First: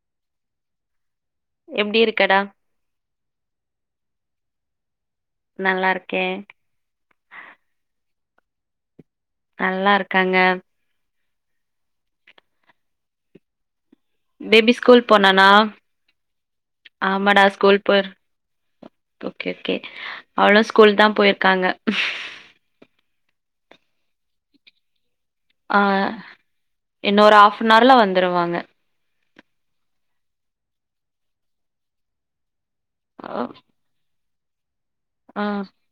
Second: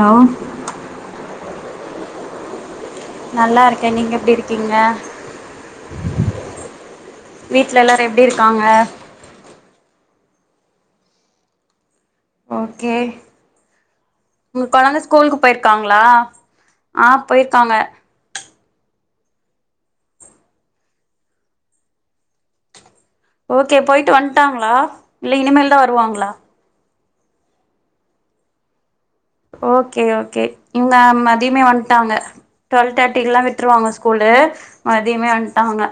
நா எப்டி இருக்கடா நல்லா இருக்கே நீங்க எப்டி இருக்கீங்க நல்லா இருக்கே வீட்ல எல்லாரு எப்டி இருக்காங்க நல்லா இருக்காங்க ஓகே உங்க பேபி ஸ்கூல் கொழந்த ஸ்கூலுக்கு போனானா போயிருக்காங்ளா ஆ ஆமாடா போயிருக்காங்க ஸ்கூல் போய் ஓகே ஓகே அவளு ஸ்கூல் தா போயிருக்காங்க ஓகே போயிட்டு வந்ட்டாங்ளா இல்ல இனிமேல் தா வருவாங்ளா இன்னு ஒரு ஹாப் அனார்ல வந்துருவாங்க ஓகே ஓகே இவ்ங்க மதியமே வந்ட்டாங்க டுவெல் தேர்ட்டிக்குலா ஓ, விட்ருவாங்க ஸ்கூ கூலு மதியமே ஆ வந்ட்டாங்க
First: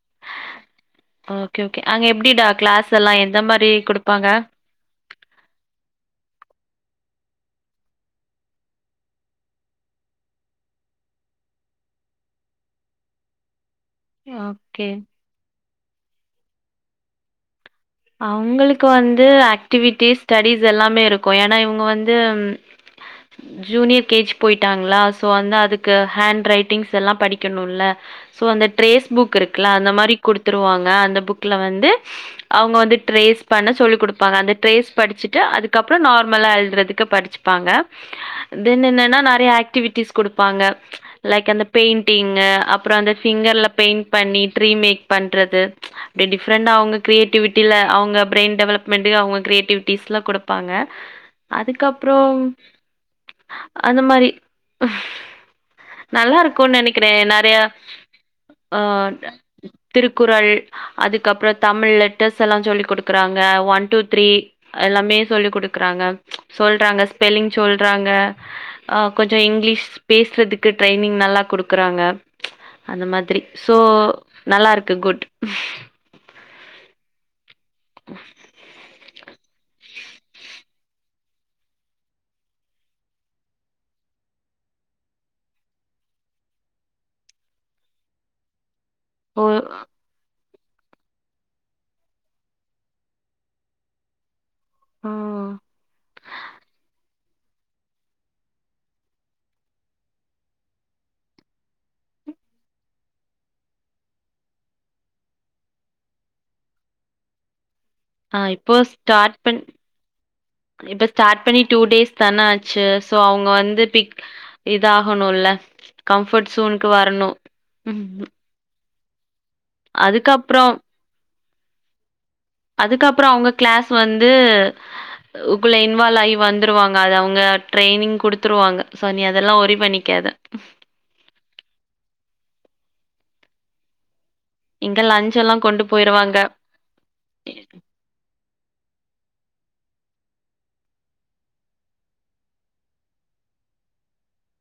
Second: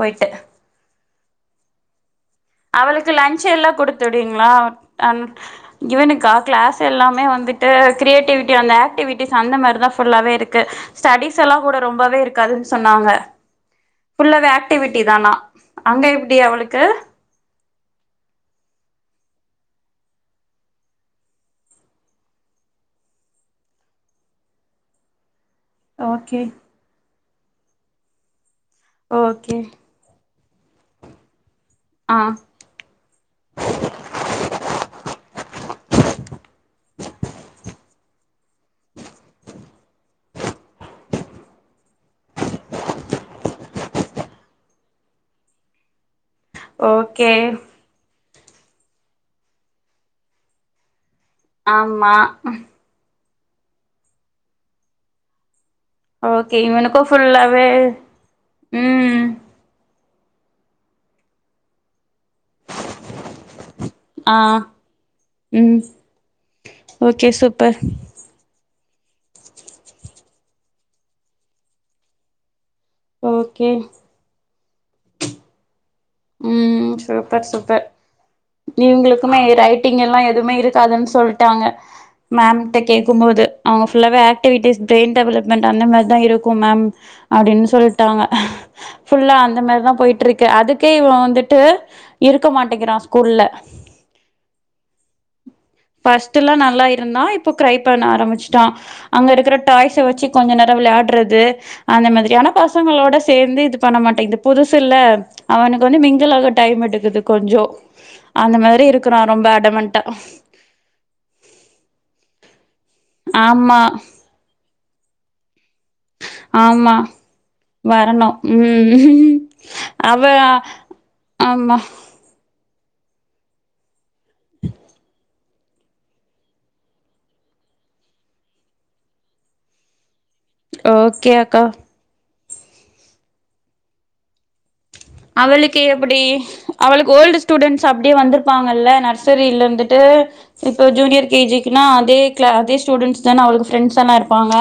போயிட்டு ஓகே ஓகே அங்க எப் அவளுக்கு லன்ச் எல்லா குடுத்து விடுவீங்ளா அன் இவனுக்கா கிளாஸ் எல்லாமே வந் ந்துட்டு கிரியேட்டிவிட்டி அந்த ஆக்டிவிட்டீஸ் அந்த மாரி தா ஃபுல்லாவே இருக்கு ஸ்டடீஸ் எல்லா கூட ரொம்பவே இருக்கு அதுன் சொன்னாங்க ஃபுல்லவே ஓகே ஆக்டிவிட்டி தானா அங்க எப்டி அவளுக்கு அவுங்களுக்கு வந்து ஆக்டிவிட்டீஸ் ஸ்டடீஸ் எல்லாமே இருக்கு ஏனா இவுங்க வந்து ஜூனியர் கேஜ் போயிட்டாங்ளா சோ அந்த அதுக்கு ஓகே ஹேண்ட் ரைட்டிங்ஸ் எல்லா படிக்கணுல்ல சோ அந்த ட்ரேஸ் புக் ஓகே இருக்குல அந்த மாரி குடுத்துருவாங்க அந்த புக்ல வந்து ஆ அவ்ங்க வந்து ட்ரேஸ் பண்ண சொல்லி் குடுப்பாங்க அந்த ட்ரேஸ் படிச்சுட்டு அதுக்கப்ற நார்மலா எழ்றதுக்கு படிச்சிப்பாங்க தென் என்னனா நெறைய ஆக்டிவிட் டீஸ் குடுப்பாங்க லைக் அந்த பெய்ண்டீங்கு அப்ற அந்த ஃபிங்கர்ல ஃபெய்ண்ட் பண்ணி ட்ரி மேக் க் பண்றது அப்டி டிஃப்ரெண்டா அவ்ங்க ஓகே கிரியேட்டிவிட்டில அவ்ங்க பிரெயின் டெவலப்மெண்டு அவ்ங்க கிரியேட்டிவிட்டீஸ்லா குடுப்பாங்க ஆமா அதுக்கப்றோ அந்த மாரி நல்லா ஓகே இருக்குன் இவனுக்கு நெனைக்கிறே நெறைய ஃபுல்லாவே ஆ ம் திருக்குறள் அதுக்கப்புற தமிழ் லெட்டர்ஸ் எல்லா சொல்லி குடுக்குறாங்க ஒன் டூ த்ரீ ஆ எல்லாமே சொல்லி ம் குடுக்குறாங்க சொல்றாங்க ஓகே ஸ்பெல்லிங் சூப்பர் சொல்றாங்க கொஞ்ச இங்கிலீஷ் பேசுறதுக் கு டிரைனிங் நல்லா குடுக்கறாங்க அந்த மாதிரி சோ ஓகே நல்லாருக்கு குட் ம் சூப்பர் சூப்பர் இவுங்களுக் குமே ரைட்டிங் எல்லா எதுமே இருக்காதுன் சொல்ட்டாங்க மேம்ட்ட கேக்கும்போது அவுங்க ஃபுல்லாவே ஆக்டிவிட்டீஸ் பிரெயின் டெவலப்மெண்ட் அந்த மார்தா இருக்கும் மேம் அப்டின்னு சொல்ட்டாங்க ஃபுல்லா ஓ அந்த மாரிதா போயிட்ருக்கு அதுக் கே இவ வந்துட்டு இருக்க மாட்டேங்கிறா ஸ்கூல்ல ஆ ஃபஸ்ட்ல்லா நல்லா இருந்தா இப் ப்ப கிரை பண்ண ஆரம்பிச்சிட்டா அங்க இருக்கிற டாய்ஸ வச்சி கொஞ்ச நேர விளையாடறது அந்த மாதிரி ஆனா பசங்களோட சேந்து இது பண்ண மாட்டேங்து புதுசுல்ல அவனுக்கு வந்து மிங்கிளாக டைம் எடுக்குது கொஞ்சோ ஆ அந்த இப்போ மாதிரி இருக்கிறா ஸ்டாட் ரொம்ப பண் அடமன்ட்டா இப்ப ஸ்டாட் பண்ணி டூ டேஸ்தான ஆச் சு சோ அவுங்க ஆமா வந்து பிக் இதாகணுல்ல கம்ஃபர்ட் சோனுக்கு ஆமா வரணு வரணு அவ அ அதுக்கப்புறோ ஆமா அதுக்கப்புற அவங்க கிளாஸ் வந்து குள்ள இன்வால் ஆயி வந்துருவாங்க அது அவுங்க ட்ரைனிங் குடுத்துருவாங்க சோ நீ அதெல்லா ஒரி பண்ணிக்காத ஓகே அக்கா இங்க லஞ்ச் எல்லாம் அவளுக்கு கொண்டு எப்பிடி போயிருவாங்க. அவளுக்கு ஓல்டு ஸ்டூடெண்ட்ஸ் அப்டியே வந்துருப்பாங்கல்ல நர்ஸ் சரில்ல இருந்துட்டு இப்போ ஜூனியர் கே ஜி க்குனா அதே கிளா அதே ஸ்டூடென்ட்ஸ் தான அவளுக்கு ஃப்ரெண்ட்ஸ் எல்லா இருப்பாங்க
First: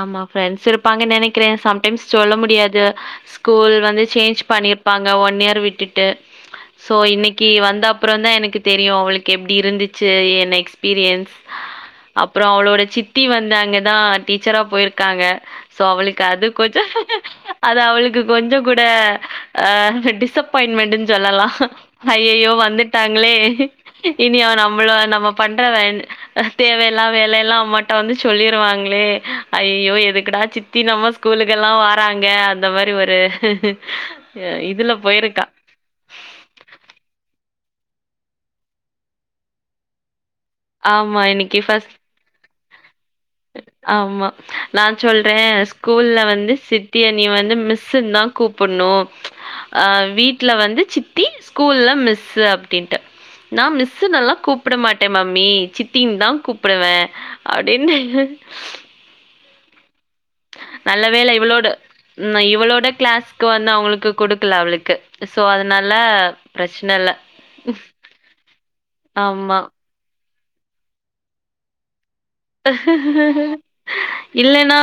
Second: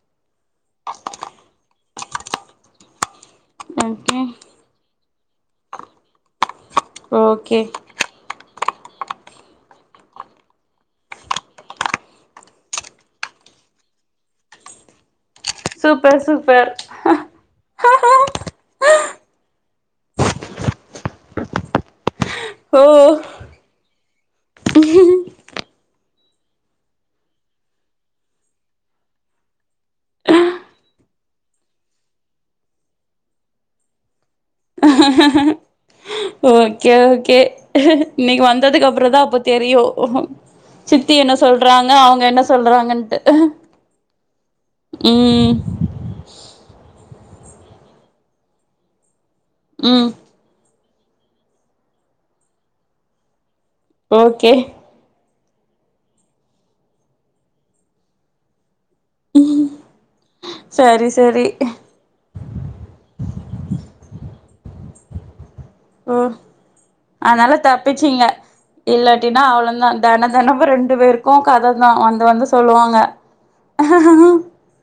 ஆமா ஃப்ரெண்ட்ஸ் இருப்பாங்கன் நெனைக்கிறே சம்டைம்ஸ் சொல்ல முடியாது ஸ்கூல் வந்து ஓகே சேஞ்ச் பண்ணிருப்பாங்க ஒன் இயர் விட்டுட்டு சோ இன்னைக்கி ஓகே வந்த அப்புறந்தா எனக்கு தெரியு அவளுக்கு எப்டி இருந்துச்சு என் எக்ஸ்பீரியன்ஸ் அப்புற அவளோட சித்தி வந்து அங்கதா டீச்சரா போயிருக்காங்க சோ சூப்பர் அவுளுக்கு அது சூப்பர் கொஞ்ச அது அவுளுக்கு கொஞ்ச கூட ஆ டிஸ்ஸப்பாயிண்மெண்டுன் சொல்லலா அய்யய்யோ ஓ வந்துட்டாங்ளே இனி அவ நம்மள நம்ம பண்ற வேண் தேவ இல்லா வேலைல்லா அம்மாட்ட வந்து சொல்லிருவாங்ளே ஐயயோ எதுக்குடா சித்தி நம்ம ஸ்கூலுக்கலா வாராங்க அந்த மாரி ஒரு அ இதுல போயிருக்கா. ஓகே ஓகே இன்னக்கி வந்ததுக்கப்பறதா அப்ப தெரியு சித்தி ஆமா. என்ன இன்னைக்கு சொல்றாங்க ஃபர்ஸ்ட் அவங்க என்ன சொல்றாங்கன்ட்டு ஆமா நா சொல்றே ம் ஸ்கூல்ல வந்து சித்திய நீ வந்து மிஸ்ன்தா கூப்பன்னு அ ம் வீட்ல வந்து சித்தி ஸ்கூல்ல மிஸ்ஸு அப்டின்ட்டு நா மிஸ்ஸுனல்லா ஓகே கூப்பட மாட்டே மம் மி சித்தின்தா கூப்புடுவே அப்டின்னு ம் நல்ல வேல இவளோட ந இவளோட கிளாஸ்க்கு வந்து அவுங்ளுக்கு குடுக் கல அவுளுக்கு ஓ அதனால தப்பிச்சீங்க இல்லாட்டினா ஆமா. அவ்ளோ தா தென தெனமு ரெண்டு பேருக்கு கததா வந்து வந்து சொல்லுவாங்க இல்லன்னா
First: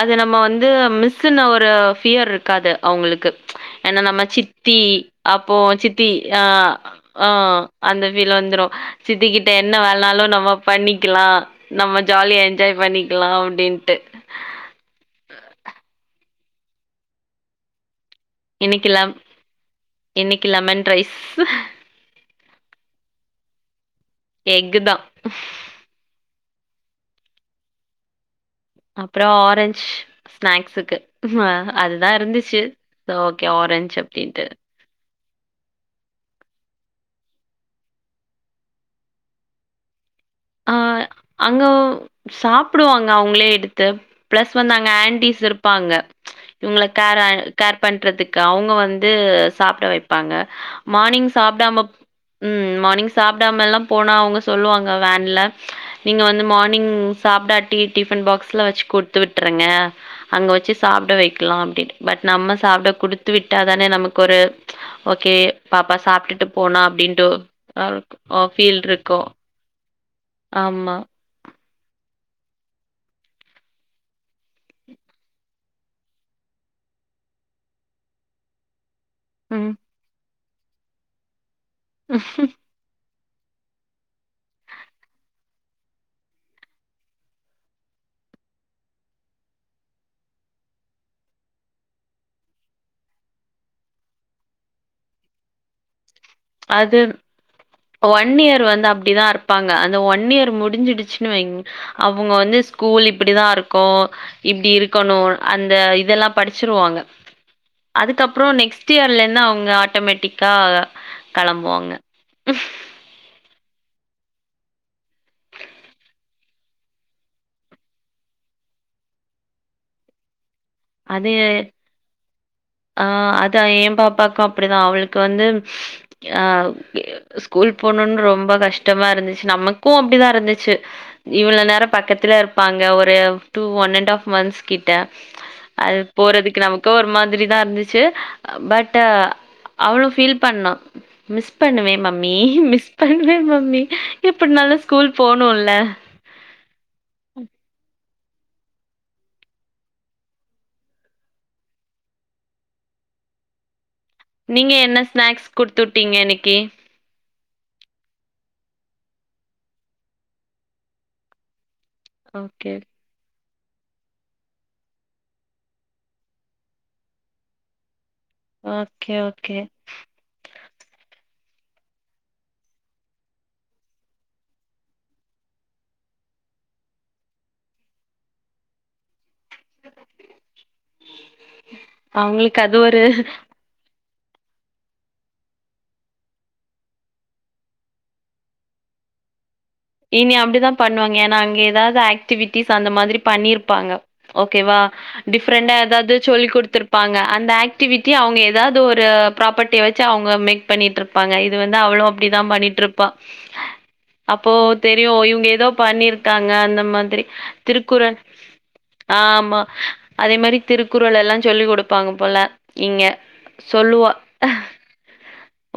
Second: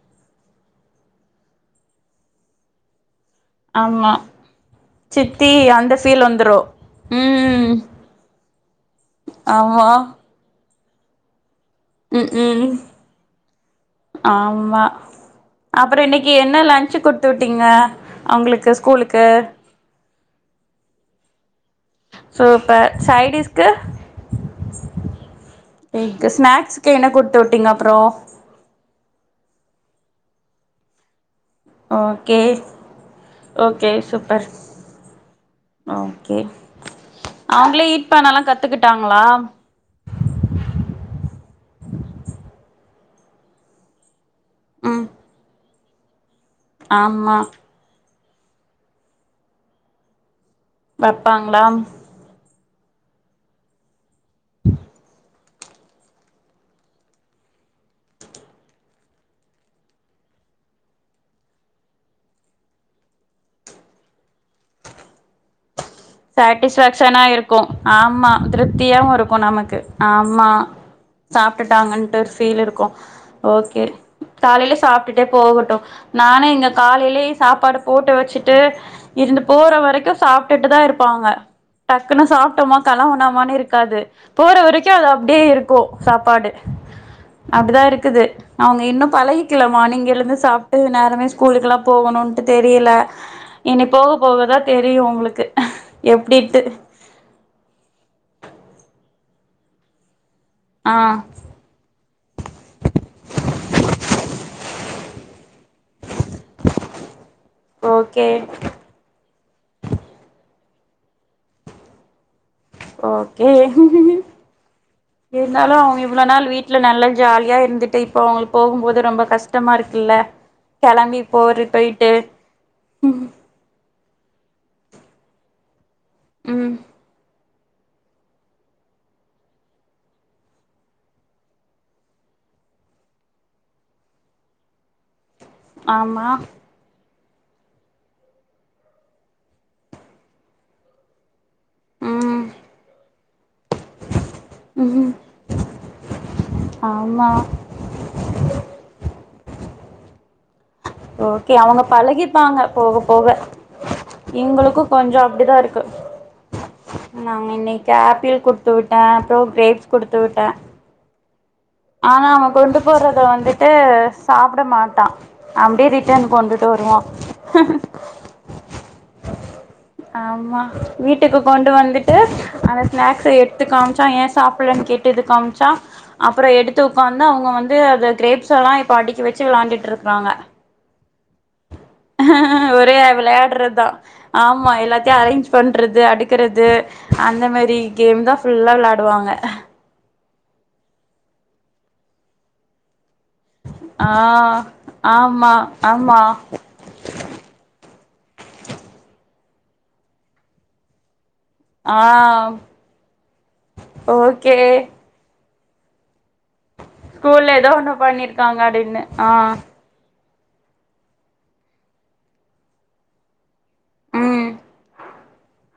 அது நம்ம வந்து மிஸ்ஸுனு ஒரு ஃபியர் இருக்காது அவுங்ளுக்கு ஏனா ஆமா நம்ம சித்தி சித்தி அப்போ அந்த சித்தி ஃபீல் அ வந்துரு அ ம் அந்த ஃபீல் வந் துரு சித்திகிட்ட என்ன ஆமா வேலனாலு நம்ம பண்ணிக்கலா நம்ம ம் ஜாலியா ம் என்ஜாய் பண்ணிக்கலா அப்டின்ட்டு ஆமா அப்புறோ இன்னைக்கு என்ன லஞ்ச் குடுத்து விட்டீங்க அவங்களுக்கு ஸ்கூலுக்கு இன்னக்கி லெமன் ரைஸ் சூப்பர் சைடிஸ்க்கு எக்குதா மிஸ்க்கு என்ன குடுத்து வுட்டீங்க அப்பறோ அப்பறோ ஆரஞ்ச் ஸ்நாக்ஸுக்கு அதுதா ஓகே இருந்துச்சு ஓகே ஆரஞ்சு அப்டின்ட்டு ஒகே அவங்களே ஈட் பண்ணல்லா கத்துக்கிட்டாங்களா அ அங்க சாப்புடுவாங்க அவங்களே எடுத்து பிளஸ் வந்து அங்க ம் ஆன்டிஸ் இருப்பாங்க இவங்க கேர் ஆமா கேர் பண்றதுக் அவங்க வந்து சாப்ட வைப்பாங்க மார்னிங் வப்பாங்களா சாப்டாம ம் மார் னிங் சாப்டாமல்லா போனா அவங்க சொல்லுவாங்க வேன் ல நீங்க வந்து மார்னிங் சாப்டாட்டி டிஃபன் பாக்ஸ்ல வச்சு குடுத்து விட்டுருங்க அங்க வச்சு சாப்பிட வக்கலா அப்டின்டு பட் நம்ம சாப்ட குடுத்து விட்டாதானே நமக்கு ஒரு ஓகே பாப்பா சாப்ட்டுட்டு சாட்டிஸ் போனா ஃபேக்ஷனா அப்டின்ட்டு இருக்கு ஆம்மா அ ஃபீல் திருப்தியாவு இருக்கும். இருக்கு நமக்கு அ ம்மா ஆமா. சாப்ட்டுட்டாங்கட்டு ஒரு ஃபீல் இருக்கு ஓகே காலைலே சாப்ட்டுட்டே போகட்டு நானு இங்க காலைலே சாப்பாடு போட்டு வச்சுட்டு இருந்து ம். போற வரைக்கு சாப்ட்டுட்டுதா இருப்பாங்க டக்குன்னு சாப்ட்டோமா கலாம்புனோ மானுருக்காது போற வரைக்கு அது அப்டியே இருக்கு சாப்பாடு அப்டிதா இருக்குது அவங்க இன்னு பழகிக்கல மார்னிங் எழுந்து சாப்ட்டு நேரமே ஸ்கூலுக்கலா போவனு இப்ப தெரியல இனி போக போகதா தெரியு அவுங்களுக்கு எப்டிட்டு ஒன் இயர் வந்து அப்டிதா இருப்பாங்க அந்த ஒன் இயர் ஆ முடிஞ்சிடுச்சுன்னு வைங் அவங்க வந்து ஸ்கூல் இப்புடி தா இருக்கு இப்டி இருக்கணு அந் த இதெல்லா படிச்சிருவாங்க ஓகே அதுக்கப்பறோ நெக்ஸ்ட் இயர்லருந்து அவங்க ஆட்டோமேட்டிக் கா களம்புவாங்க ஓகே இருந்தாலு அவங்க இவ்ளோ நாள் வீ வீட்ல நல்லா ஜாலியா இருந்துட்டு இப்ப அவங்களு போகும்போது ரொம்ப கஷ்டமா இருக்குல களம்பி அது போற போய்ட்டு ம் ப்பாக்கு அப்டிதா அவளுக்கு வந்து அ ம் ஸ்கூல் போணுனு ரொம்ப கஷ்டமா இருந்துச்சு நமக்கு அப்டிதா இருந்துச்சு இவ்ளோ நேரோ பக்கத்துல ப்பாங்க ஒரு டூ ஒன்னண் ஆப் மந்த்ஸ் கிட்ட அது ஆமா போறதுக்கு நமக்கு ஒரு மா திரிதா இருந்துச்சு பட் அவ்ளோ பீல் பண்ணம் மிஸ் பண்ணுவே மம்மி ம் மிஸ் பண்ணுவே மம்மி எப்பனால ஸ்கூல் போனுல்ல ஆமா ஓகே அவங்க பழகிப்பாங்க போக போக நீங்க எங்களுக்கு என்ன கொஞ்ச ஸ்நாக்ஸ் அப்டிதா குடுத்து இருக்கு விட்டீங்க இன்னைக்கு? நாங்க இன்னைக்கு ஆப்பிள் கு டுத்து விட்டே அப்புற கேப்ஸ் குடுத்து விட்டே ஆனா நம்ம ஓகே. கொண்டு போறத வந்து ட்டு சாப்பிட மாட்டா அப்படியே ரிட்டன் கொண்டுட்டு வருவா ஓகே, ஓகே. ஆமா வீட்டுக்கு கொண்டு வந்துட்டு அந்த ஸ்நாக்ஸ் எடுத்து காமிச்சா ஏ சாப்பலன்னு கேட்டுது காமிச்சா அப்புற எடுத்து உக்க்காந்து அவங்க வந்து அந்த கிரேப்ஸ் எல்லா இப்ப அடிக்க வ ச்சு விளாண்ட்டுட்ருக்கறாங்க அவங்களுக்கு அது ஒரே ஒரு விளையாடுறதா ஆமா எல்லாத்தையு அரேஞ்ச் பண்ணுறது அடுக்கிறது அந்தமாரி கேம் தா ஃபுல்லா விளையாடுவாங்க ஆ இனி அப்படிதா பண்ணுவாங்க ஏன்னா அங்க ஏதாவது ஆக்டிவிட்டிஸ் அந்த மாதிரி பண்ணிருப்பாங்க ஆ ஓகேவா ஆமா டிஃப்ரெண்டண்டா ஏதாவது ஆமா சொல்லி குடுத்திருப்பாங்க அந்த ஆக்டிவிட்டி அவ அவங்க ஏதாவது ஒரு ப்ராப்பர்ட்டியை வச்சு அவங்க மேக் பண்ணிட்டு இருப் ப்பாங்க இது வந்து ஆ அவளும் அப்படிதான் பண்ணிட்டு இருப்பா அப்போ ஓகே தெரியும் இவங்க ஏதோ பண்ணிருக்காங்க அந்த மாதிரி ஸ்கூல்ல ஏதோ ஒண்ணு திருக்குறள் பண்ணிருக்காங்க அப்டின்னு ஆ ஆமா அதே மாதிரி திருக்குறள் எல்லாம் சொல்லிக் கொடுப்பாங்க போல இங்க சொல்லுவா ம்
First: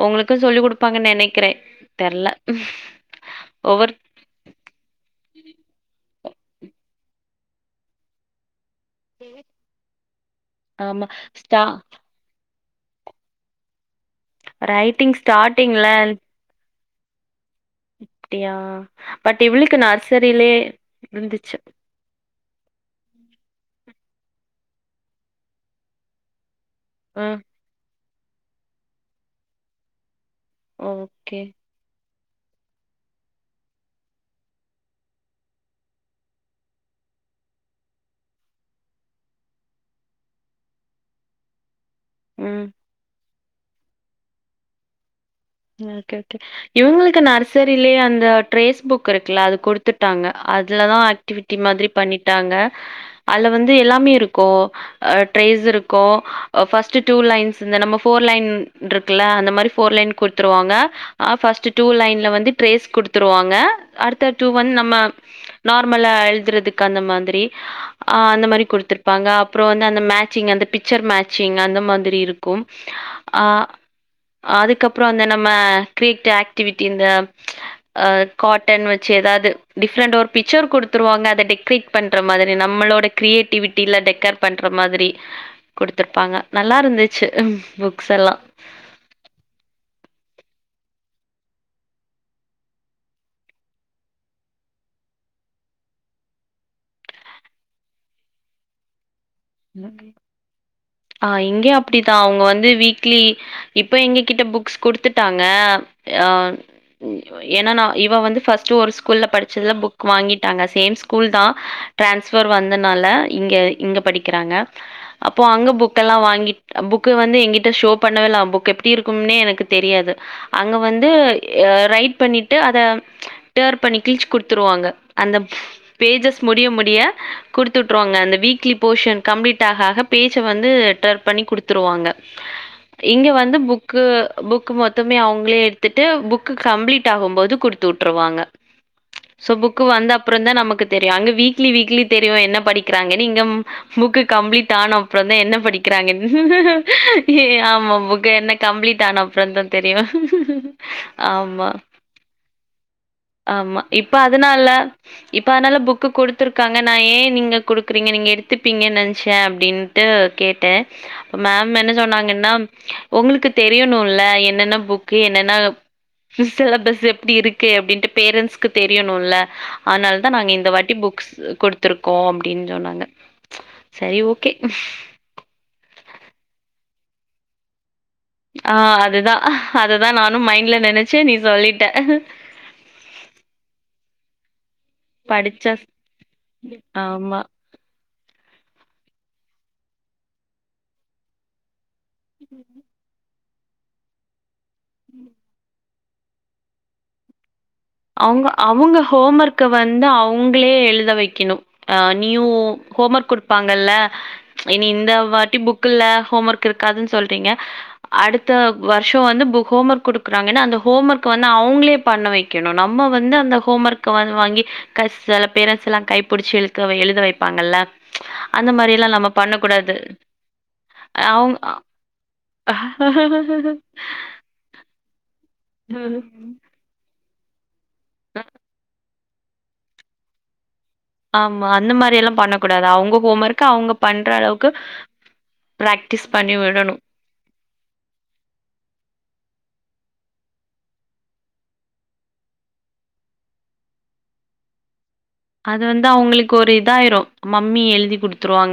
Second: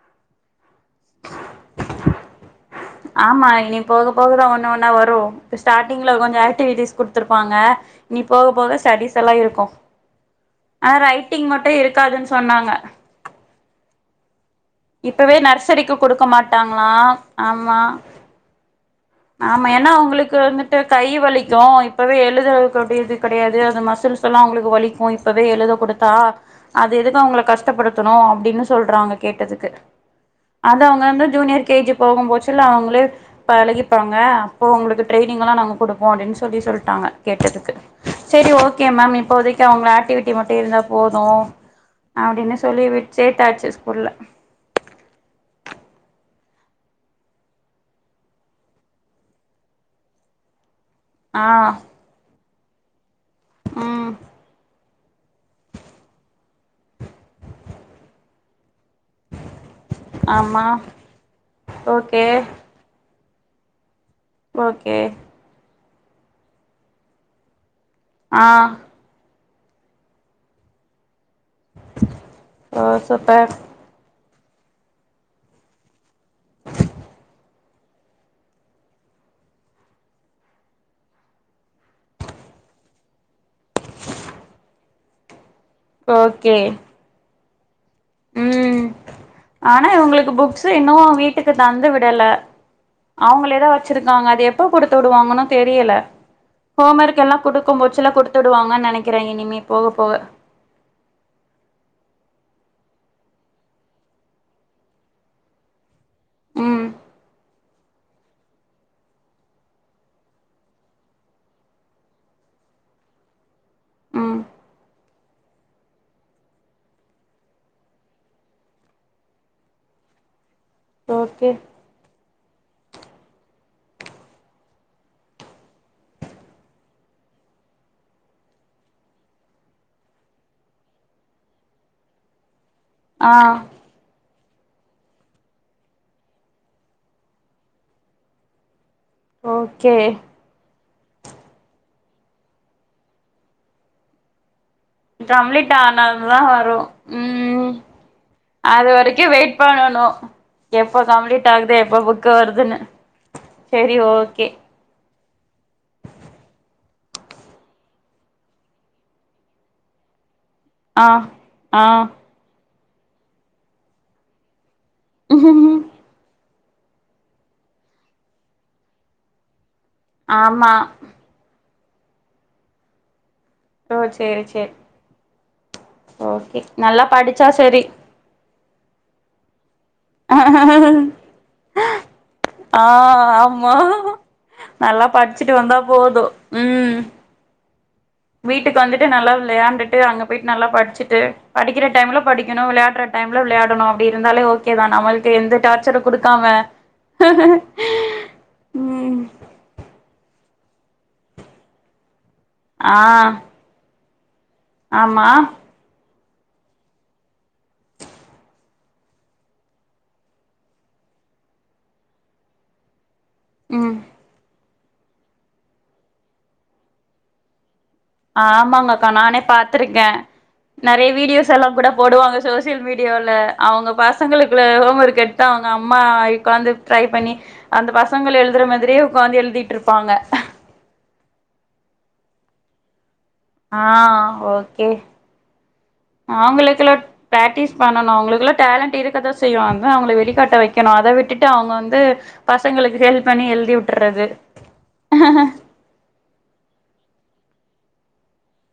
உங்களுக்கும் சொல்லி கொடுப்பாங்கன்னு நினைக்கிறேன தெர்ல ஆமா இனி ஒவ்வொரு போக போகதான் ஒண்ணு ஒன்னா வரும் இப்போஸ்டார்டிங்க்ல கொஞ்சம் ஆக்டிவிட்டிஸ் கொடுத்துருப்பாங்க இனி போக போக ஸ்டடிஸ் எல்லாம் இருக்கும் ஆ ஆமா ரைட்டிங் ஸ்டா மட்டும் இருக்காதுன்னு சொன்னாங்க ரைட்டிங் இப்பவே ஸ்டார்ட்டிங்ல நர்சரிக்கு கொடுக்க மாட்டாங்களா ஆமா ப்டியா ஆமா ஏன்னா உங்களுக்கு வந்துட்டு கை இருந்துச்சு வலிக்கும் இப்பவே எழுதக்கடிய இது கிடையாது அது மச ல்லாம் அவங்களுக்கு வலிக்கும் இப்பவே எழுத கொடுத்தா அது எதுக்கு ஆ அவங்களை கஷ்டப்படுத்த ும் அப்படின்னு சொல்றாங்க கேட்டதுக்கு அது அவங்க வந்து ஓகே ஜூனியர் கேஜி போகும் போச்சுல்ல அவங்களே பழகி ப்பாங்க அப்போ உங்களுக்கு ட்ெயனிங் எல்லாம் நாங்க கொடுப்போம் அப்படின்னு சொல்லி சொல்லிட்டாங்க கேட்டதுக்கு சரி ஓகே மேம் இப்போதைக்கு அவங்க ஆக்டிவிட்டி மட்டும் இருந்தா போதும் அப்படின்னு ம் சொல்லி விச்சேட்டாச்சு ஸ்கூல்ல ஓகே ஓகே இவங்களுக்கு நர்சரிலயே அந்த ட்ரேடஸ் புக் இருக்குல்ல அது குடுத்துட்டாங்க அதல தான் ஆ ஆக்டிவிட்டி மாதிரி பண்ணிட்டாங்க அதுல வந்து எல்லாமே ம் இருக்கும் ட்ரேஸ் இருக்கும் ஃபர்ஸ்ட் டூ லைன்ஸ் நம போர் லைன் இருக்குல அந்த மாதிரி போர் லைன் ஆமா வாங்க பஸ்ட் டூ ஓகே லைன்ல வந்து ட்ரேஸ் கொடுத்துருவாங்க அடுத்த டூ வந்து நம்ம ஓகே நார்மலா எழுதுறதுக்கு அந்த மாதிரி அ ஆ அந்த மாதிரி கொடுத்திருப்பாங்க அப்புறம் அந்த மேச்சிங் அந்த பிக்சர் மேட்ச ங்அந்த மாதிரி இருக்கும் ஓ சூப்பர் அதுக்கப்புறம் வந்து நம்ம கிரிட் ஆக்டிவிிட்டி இந்த ஆ காட்டன் வச்சு ஏதாவது டிஃப்ரெண்ட் ஒரு பிக்சர் கொடுத்துருவாங்க அதை டெக்ரேட் பண்ற மாதிரி நம்ம லோட கிரியேட்டிவிட்டில டெக்கர் பண்ற மாதிரி குடுத்துருப்பாங்க ஓகே நல்லா இருந்துச்சு புக்ஸ் எல்லா ம் ஆனா இவங்களுக்கு புக்ஸ் இன்னும் வீட்டுக்கு தந்து விடல அவங்கலே தா வச்சிருக்காங்க அது எப்ப குடுத்து விடுவாங்கன்னு தெரியல ஹோம் ஒர்க் எல்லாம்டுக்கும் போச்சலல்ல கொடுத்துடுவாங்கு நினைன் ஆ இங்கே அப்படித்தான் அவங்க வந்து வீக் க்ளீ இப்ப எங்க கிட்ட புக்ஸ் குடுத்துட்டாங்க ஆ ம் எனா இவ வந்து ஃபஸ்ட்டு ஒரு ஸ்கூல்ல படிச்சதுல புக் வாங்கிட்டாங்க சேம் ஸ்கூல் தா டிரான்ஸ்ஃபர் வந்தனால இங்க இங்க ம் படிக்கிறாங்க அப் அப்போ அங்க புக்கெல்லா வாங்கிட் புக்கு வந்து எங்கிட்ட ஷோ பண்ணவேல்ல புக் எப்டி இருக்கும்னே எனக்கு தெரியாது அங்க வந்து ஓகே எ ரைட் பண்ணிட்டு அத டேர் பண்ணி கிழ்ச் குடுத்துருவாங்க அந்த பேஜஸ் முடிய முடிய குடுத்து உட்டுவாங்க அந்த வீக்லி போஷன் கம்ப்ளீட் ஆக ஆக பேசஜ்ஜ வந்து டேர் பண்ணி குடுத்துருவாங்க இங்க ஆ வந்து புக்கு புக்கு மொத்தமே அவுங்ளே எடுத்துட்டு புக்கு கம்ப்ளீட் ஆகும்போது குடுத்து உட்டுருவாங்க சோ புக்கு ஓகே வந்து அப்புறந்தா நமக்கு தெரியு அங்க வீக்லி வீக்லி தெரியு என்ன படிக்கிறாங்கன் இங்கம் புக்கு கம்ப்ளிட் ஆன அப்றம்ந்தா என்ன கம்ப்ளீட் படிக்கிறாங்ன் ஆனாதா வரு ஏ ம் ஆமா புக் என்ன அது கம்ப்ளிட் ஆன வரைக்கு வெயிட் அப்றந்தான் தெரியு பண்ணணு எப்ப கம்ப்ளீட் ஆமா ஆகுது எப்ப புக்கு வருதுன்னு ஆமா செரி இப்ப ஓகே அதனால இப்ப அத்னால புக்கு குடுத்துருக்காங்க நா ஏ நீங்க குடுக்குறிங்க நீங்க எடுத் த்துப்பீங்கன் நென்ச்சேன் அப்டின்ட்டு கேட்டே ஆ ப மேம் ஆ என்ன சொன்னாங்கன்னா உங்ளுக்கு தெரியணூல என்னென்ன புக்கு என்னென்ன சிலபஸ் எப்டி இருக்கு அப்டின்ட்டு பேரண்ட்ஸ்க்கு தெரியணுல்ல அதனாலதா நாங்க இந்த ஆமா வாட்டி புக்ஸ் குடுத்துருக்கோ அப்டின் சொன்னாங்க ஓ சரி சேரி ஓகே சேரி ஓகே நல்லா படிச்சா சரி ஆ அதுதா அதுதா நானு மைண்ட்ல நெனச்சே நீ சொல்லிட்ட ஆ ஆம்மா நல்லா படிச்சிட்டு படிச்சா வந்தா போது ம் ஆமா வீட்டுக்கு வந்துட்டு நல்லா விளையாண்டுட்டு அங்க போயிட் நல்லா படிச்சிட்டு படிக்கிற டைம்ல படிக்கணு விளையாடற டைம் ல விளையாடணு அப்டி இருந்தாலே ஓகே தா நம்மளுக் எந்த டார்ச்சரு குடுக்காம அவுங்க அவுங்க ம் ஹோம் ஒர்க்க வந்து அவுங்ளே எழுத வெக்கணு அ நியூ ஆ ஹோம் ஒர்க் குடுப்பாங்கல்ல இனி இந்த ஆமா வாட்டி புக்கில்ல ஹோம் ஒர்க் இருக்காதுன் சொல்றிங்க அடுத்த வர்ஷோ வந்து பு ஹோம் ஒர்க் குடுக்குறாங்கன அந்த ஹோம் ஒர்க் வந் வந்து அவுங்ளே பண்ண வெக்கணு நம்ம வந்து அந்த ஹோம் ம் ஒர்க்க வ வாங்கி கஸ் செல பேரன்ட்ஸ் எல்லா கைப்புடிச்சி எழுக்க எழுத வைப்பாங்கல்ல அந்த ஆமாங்கக்கா மாரியெல்லாம் நம்ம நானே பண்ணக்கூடாது. பாத்துருக்க நறைய வீடியோஸ் அவங்க எல்லா கூட போடுவாங்க சோஷியல் மீடியாவுல அவுங்க பசங்களுக்குள்ள ஹோம் ஒர்க் எடுத் து அவுங்க அம்மா உக்காந்து ட்ரை பண்ணி அந்த பசங்கள எழுதுற மாதிரியே உக்காந்து எழுதிட்ருப்பாங்க ஆமா அந்த மாறி எல்லா பண்ண கூடாது அவுங்கொ ஆ ஓகே பிராக்டிஸ் பண்ணி அவுங்ளுக்ல விடணும். ப்ராக்டிஸ் பண்ணணு அவுங்ளுக்லா டேலண்ட் இருக்கதா செய்யு அதா அவுங்ள வெளி ளிகாட்ட வெக்கணு அத விட்டுட்டு அவுங்க வந்து பசங்களுக்கு ஹெல்ப் பண்ணி எழுதி உட்ர்றது அது வந்து அவுங்ளுக்கு ஒரு இதாயிரு மம்மி எழுதி குடுத்துருவாங்க